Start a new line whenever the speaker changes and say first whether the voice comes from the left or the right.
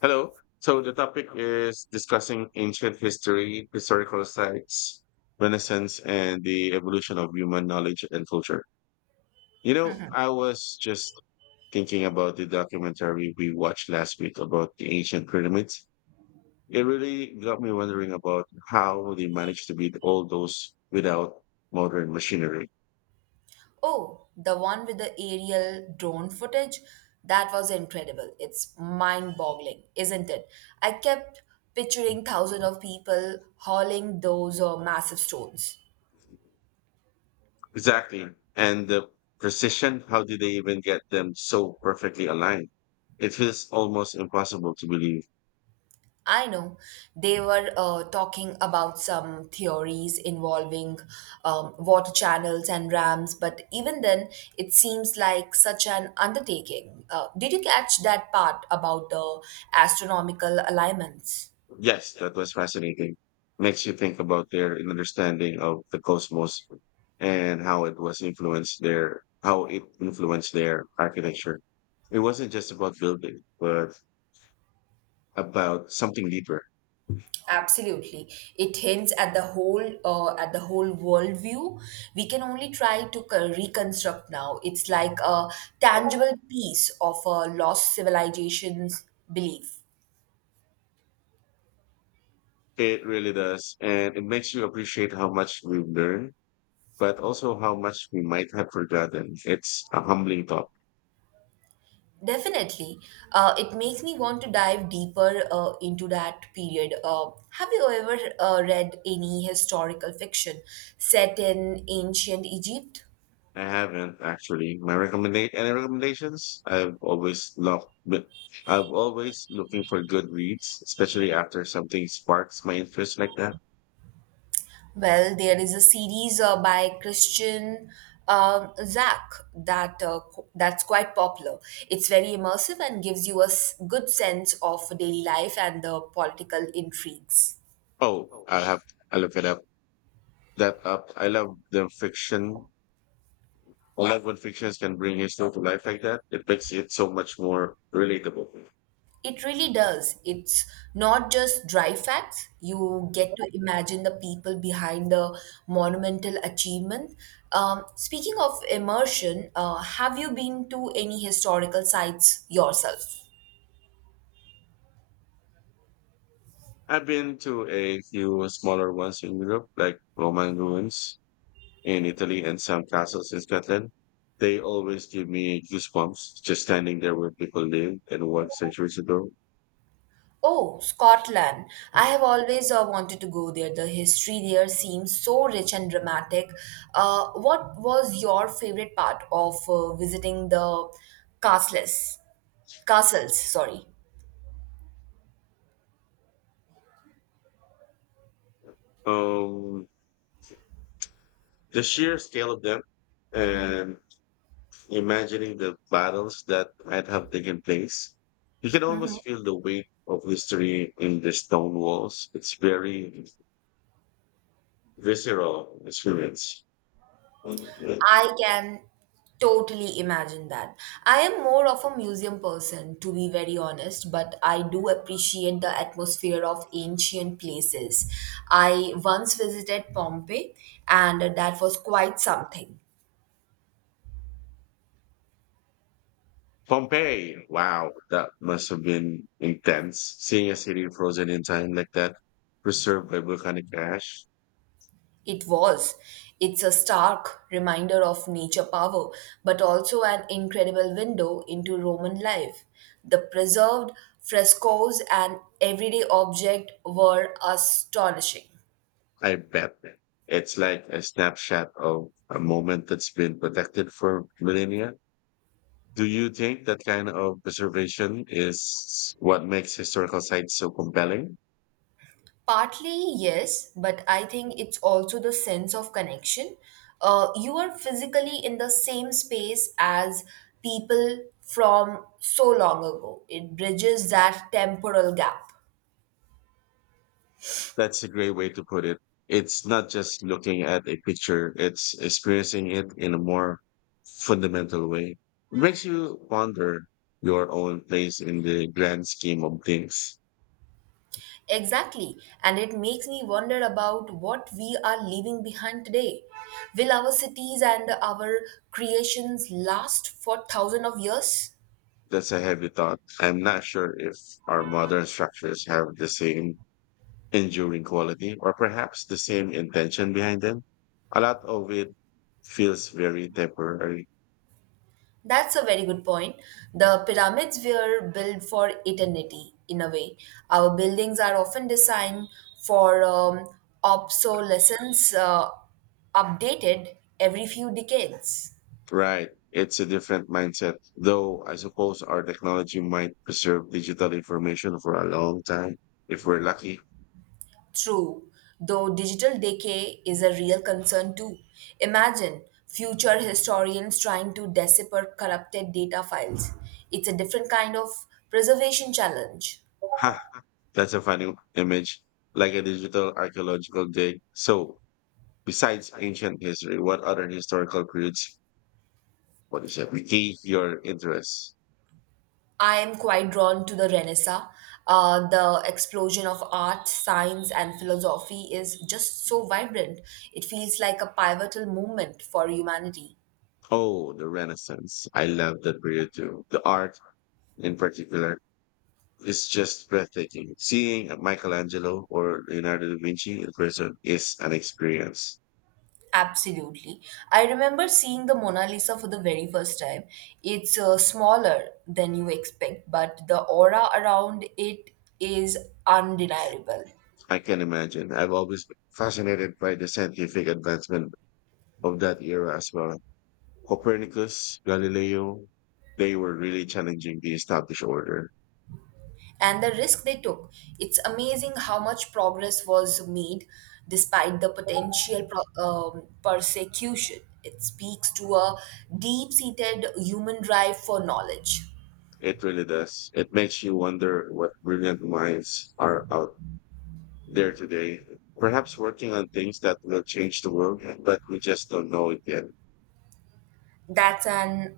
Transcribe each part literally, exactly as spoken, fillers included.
left: Hello. So the topic is discussing ancient history, historical sites, Renaissance, and the evolution of human knowledge and culture. You know, I was just thinking about the documentary we watched last week about the ancient pyramids. It really got me wondering about how they managed to beat all those without modern machinery.
right: Oh, the one with the aerial drone footage? That was incredible. It's mind-boggling, isn't it? I kept picturing thousands of people hauling those uh, massive stones.
left: Exactly. And the precision, how did they even get them so perfectly aligned? It feels almost impossible to believe.
right: I know they were uh, talking about some theories involving um, water channels and dams, but even then, it seems like such an undertaking. Uh, did you catch that part about the astronomical alignments?
left: Yes, that was fascinating. Makes you think about their understanding of the cosmos and how it was influenced their how it influenced their architecture. It wasn't just about building, but about something deeper.
right: Absolutely, it hints at the whole uh, at the whole worldview. We can only try to co- reconstruct now. It's like a tangible piece of a lost civilization's belief.
left: It really does, and it makes you appreciate how much we've learned, but also how much we might have forgotten. It's a humbling thought.
right: Definitely, uh, it makes me want to dive deeper uh, into that period. Uh, have you ever uh, read any historical fiction set in ancient Egypt?
left: I haven't actually. My recommendate any recommendations? I've always loved, but I've always looking for good reads, especially after something sparks my interest like that.
right: Well, there is a series uh, by Christian um, Zach that uh, qu- that's quite popular. It's very immersive and gives you a s- good sense of daily life and the political intrigues.
left: Oh, I'll have I look it up. That up. I love the fiction. I love when fictions can bring history to life like that. It makes it so much more relatable.
right: It really does. It's not just dry facts. You get to imagine the people behind the monumental achievement. Um, speaking of immersion, uh, have you been to any historical sites yourself?
left: I've been to a few smaller ones in Europe, like Roman ruins, in Italy and some castles in Scotland. They always give me goosebumps just standing there where people lived and worked centuries ago.
right: Oh, Scotland. I have always uh, wanted to go there. The history there seems so rich and dramatic. Uh, what was your favorite part of uh, visiting the castles? Castles, sorry.
left: Um, the sheer scale of them and imagining the battles that might have taken place, you can almost feel the weight of history in the stone walls. It's very visceral experience.
right: I can totally imagine that. I am more of a museum person, to be very honest, but I do appreciate the atmosphere of ancient places. I once visited Pompeii, and that was quite something.
left: Pompeii. Wow, that must have been intense. Seeing a city frozen in time like that, preserved by volcanic ash.
right: It was. It's a stark reminder of nature power, but also an incredible window into Roman life. The preserved frescoes and everyday objects were astonishing.
left: I bet it's like a snapshot of a moment that's been protected for millennia. Do you think that kind of preservation is what makes historical sites so compelling?
right: Partly, yes, but I think it's also the sense of connection. Uh, you are physically in the same space as people from so long ago. It bridges that temporal gap.
left: That's a great way to put it. It's not just looking at a picture, it's experiencing it in a more fundamental way. It makes you ponder your own place in the grand scheme of things.
right: Exactly. And it makes me wonder about what we are leaving behind today. Will our cities and our creations last for thousands of years?
left: That's a heavy thought. I'm not sure if our modern structures have the same enduring quality or perhaps the same intention behind them. A lot of it feels very temporary.
right: That's a very good point. The pyramids were built for eternity, in a way. Our buildings are often designed for um, obsolescence, uh, updated every few decades.
left: Right. It's a different mindset, though I suppose our technology might preserve digital information for a long time if we're lucky.
right: True, though digital decay is a real concern too. Imagine future historians trying to decipher corrupted data files. It's a different kind of preservation challenge.
left: Ha! That's a funny image, like a digital archaeological dig. So, besides ancient history, what other historical periods, what is it, pique your interest?
right: I am quite drawn to the Renaissance. Uh, the explosion of art, science, and philosophy is just so vibrant. It feels like a pivotal moment for humanity.
left: Oh, the Renaissance. I love that period too. The art in particular is just breathtaking. Seeing Michelangelo or Leonardo da Vinci in person is an experience.
right: Absolutely. I remember seeing the Mona Lisa for the very first time. It's uh, smaller than you expect, but the aura around it is undeniable.
left: I can imagine. I've always been fascinated by the scientific advancement of that era as well. Copernicus, Galileo, they were really challenging the established order.
right: And the risk they took, it's amazing how much progress was made despite the potential pro- um, persecution. It speaks to a deep seated human drive for knowledge.
left: It really does. It makes you wonder what brilliant minds are out there today, perhaps working on things that will change the world, but we just don't know it yet.
right: That's an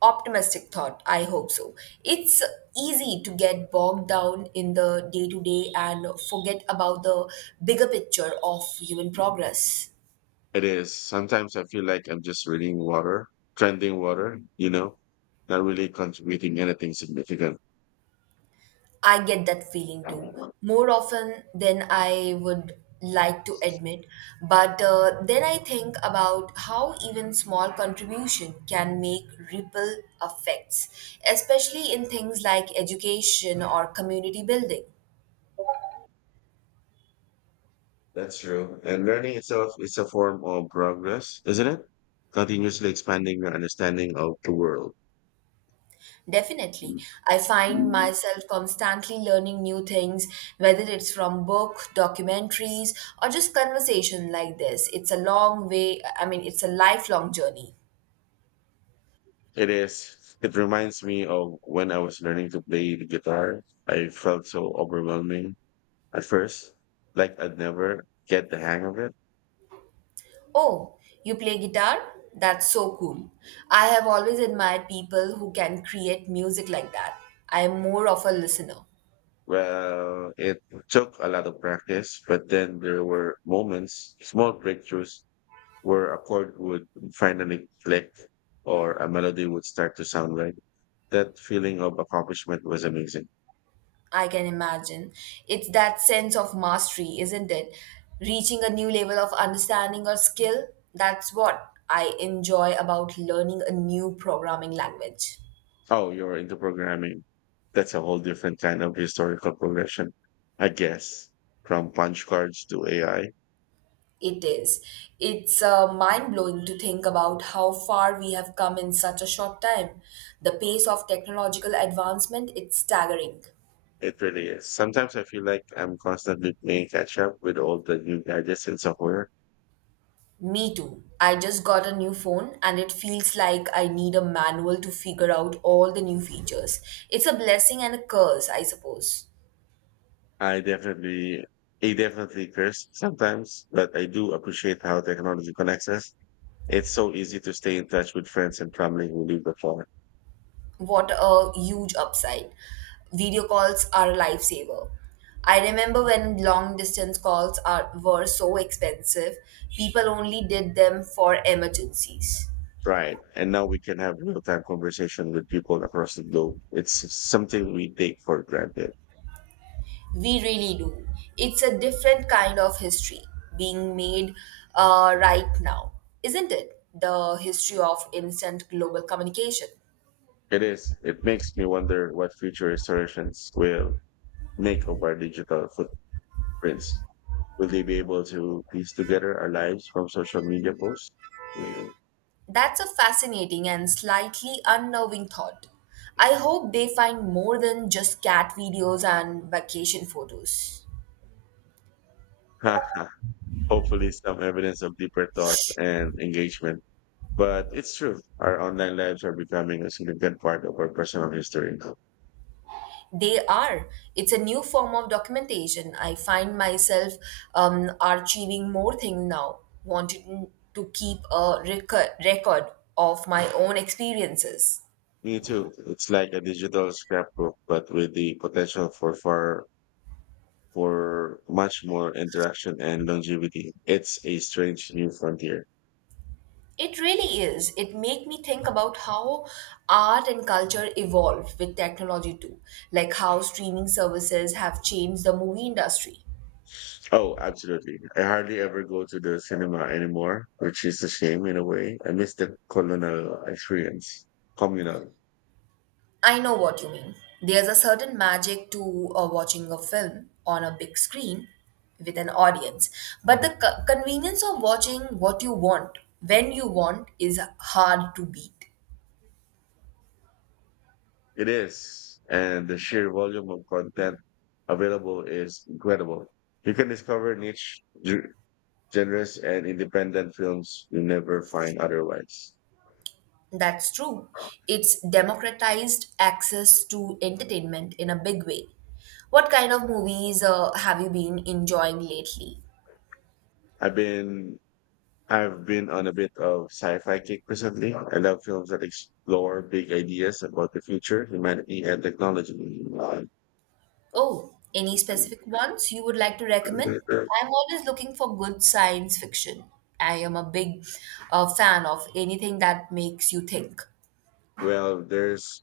right: optimistic thought. I hope so. It's easy to get bogged down in the day to day and forget about the bigger picture of human progress.
left: It is. Sometimes I feel like I'm just reading water, trending water, you know, not really contributing anything significant.
right: I get that feeling too, more often than I would like to admit. But uh, then I think about how even small contribution can make ripple effects, especially in things like education or community building.
left: That's true. And learning itself is a form of progress, isn't it? Continuously expanding your understanding of the world.
right: Definitely. I find myself constantly learning new things, whether it's from book, documentaries, or just conversation like this. It's a long way, I mean, it's a lifelong journey.
left: It is. It reminds me of when I was learning to play the guitar. I felt so overwhelming at first, like I'd never get the hang of it.
right: Oh, you play guitar? That's so cool. I have always admired people who can create music like that. I am more of a listener.
left: Well, it took a lot of practice, but then there were moments, small breakthroughs, where a chord would finally click or a melody would start to sound right. That feeling of accomplishment was amazing.
right: I can imagine. It's that sense of mastery, isn't it? Reaching a new level of understanding or skill. That's what I enjoy about learning a new programming language.
left: Oh, you're into programming. That's a whole different kind of historical progression, I guess, from punch cards to A I.
right: It is. It's uh, mind blowing to think about how far we have come in such a short time. The pace of technological advancement, it's staggering.
left: It really is. Sometimes I feel like I'm constantly playing catch up with all the new gadgets and software.
right: Me too. I just got a new phone and it feels like I need a manual to figure out all the new features. It's a blessing and a curse, I suppose.
left: I definitely, I definitely curse sometimes, but I do appreciate how technology connects us. It's so easy to stay in touch with friends and family who live afar.
right: What a huge upside. Video calls are a lifesaver. I remember when long distance calls are were so expensive, people only did them for emergencies.
left: Right. And now we can have real time conversation with people across the globe. It's something we take for granted.
right: We really do. It's a different kind of history being made uh, right now, isn't it? The history of instant global communication.
left: It is. It makes me wonder what future historians will make of our digital footprints. Will they be able to piece together our lives from social media posts? Mm.
right: That's a fascinating and slightly unnerving thought. I hope they find more than just cat videos and vacation photos.
left: Hopefully, some evidence of deeper thought and engagement. But it's true. Our online lives are becoming a significant part of our personal history.
right: They are. It's a new form of documentation. I find myself um, archiving more things now, wanting to keep a record, record of my own experiences.
left: Me too. It's like a digital scrapbook, but with the potential for far for much more interaction and longevity. It's a strange new frontier.
right: It really is. It make me think about how art and culture evolve with technology too, like how streaming services have changed the movie industry.
left: Oh, absolutely. I hardly ever go to the cinema anymore, which is a shame in a way. I miss the colonial experience. Communal.
right: I know what you mean. There's a certain magic to uh, watching a film on a big screen with an audience, but the co- convenience of watching what you want when you want is hard to beat.
left: It is. And the sheer volume of content available is incredible. You can discover niche ge- genres and independent films you never find otherwise.
right: That's true. It's democratized access to entertainment in a big way. What kind of movies uh, have you been enjoying lately?
left: I've been I've been on a bit of sci-fi kick recently. I love films that explore big ideas about the future, humanity, and technology.
right: Oh, any specific ones you would like to recommend? I'm always looking for good science fiction. I am a big uh, fan of anything that makes you think.
left: Well, there's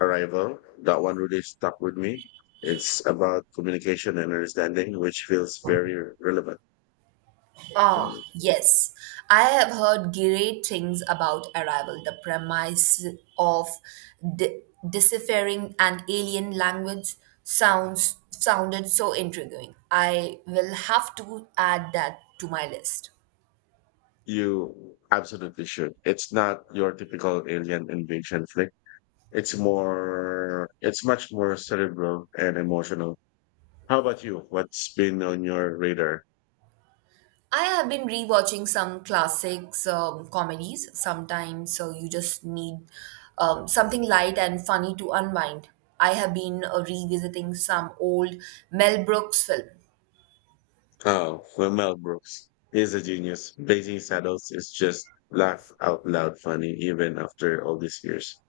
left: Arrival. That one really stuck with me. It's about communication and understanding, which feels very relevant.
right: Ah, yes. I have heard great things about Arrival, the premise of de- deciphering an alien language sounds sounded so intriguing. I will have to add that to my list.
left: You absolutely should. It's not your typical alien invasion flick. It's more, it's much more cerebral and emotional. How about you? What's been on your radar?
right: I have been rewatching some classics, um, comedies. Sometimes, so you just need um, something light and funny to unwind. I have been uh, revisiting some old Mel Brooks film.
left: Oh, well, Mel Brooks is a genius. Blazing Saddles is just laugh out loud funny, even after all these years.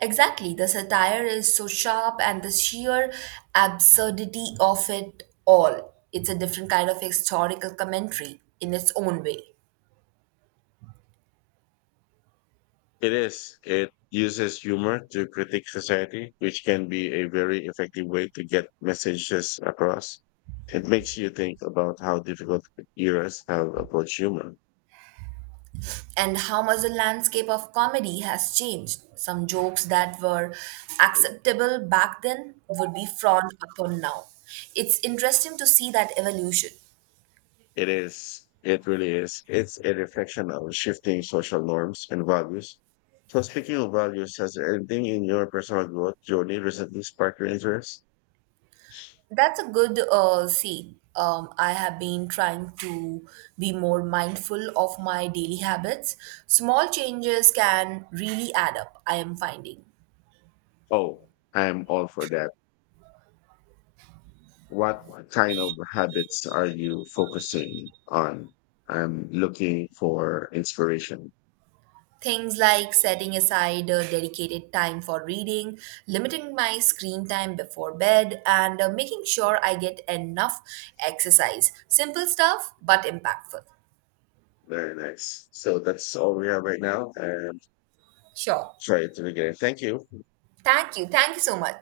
right: Exactly, the satire is so sharp, and the sheer absurdity of it all. It's a different kind of historical commentary in its own way.
left: It is. It uses humor to critique society, which can be a very effective way to get messages across. It makes you think about how difficult eras have approached humor.
right: And how much the landscape of comedy has changed. Some jokes that were acceptable back then would be frowned upon now. It's interesting to see that evolution.
left: It is. It really is. It's a reflection of shifting social norms and values. So, speaking of values, has anything in your personal growth journey recently sparked your interest?
right: That's a good uh, see. Um, I have been trying to be more mindful of my daily habits. Small changes can really add up, I am finding.
left: Oh, I am all for that. What kind of habits are you focusing on? I'm looking for inspiration.
right: Things like setting aside a dedicated time for reading, limiting my screen time before bed, and uh, making sure I get enough exercise. Simple stuff, but impactful.
left: Very nice. So that's all we have right now. And
right: Sure.
left: try it again. Thank you.
right: Thank you. Thank you so much.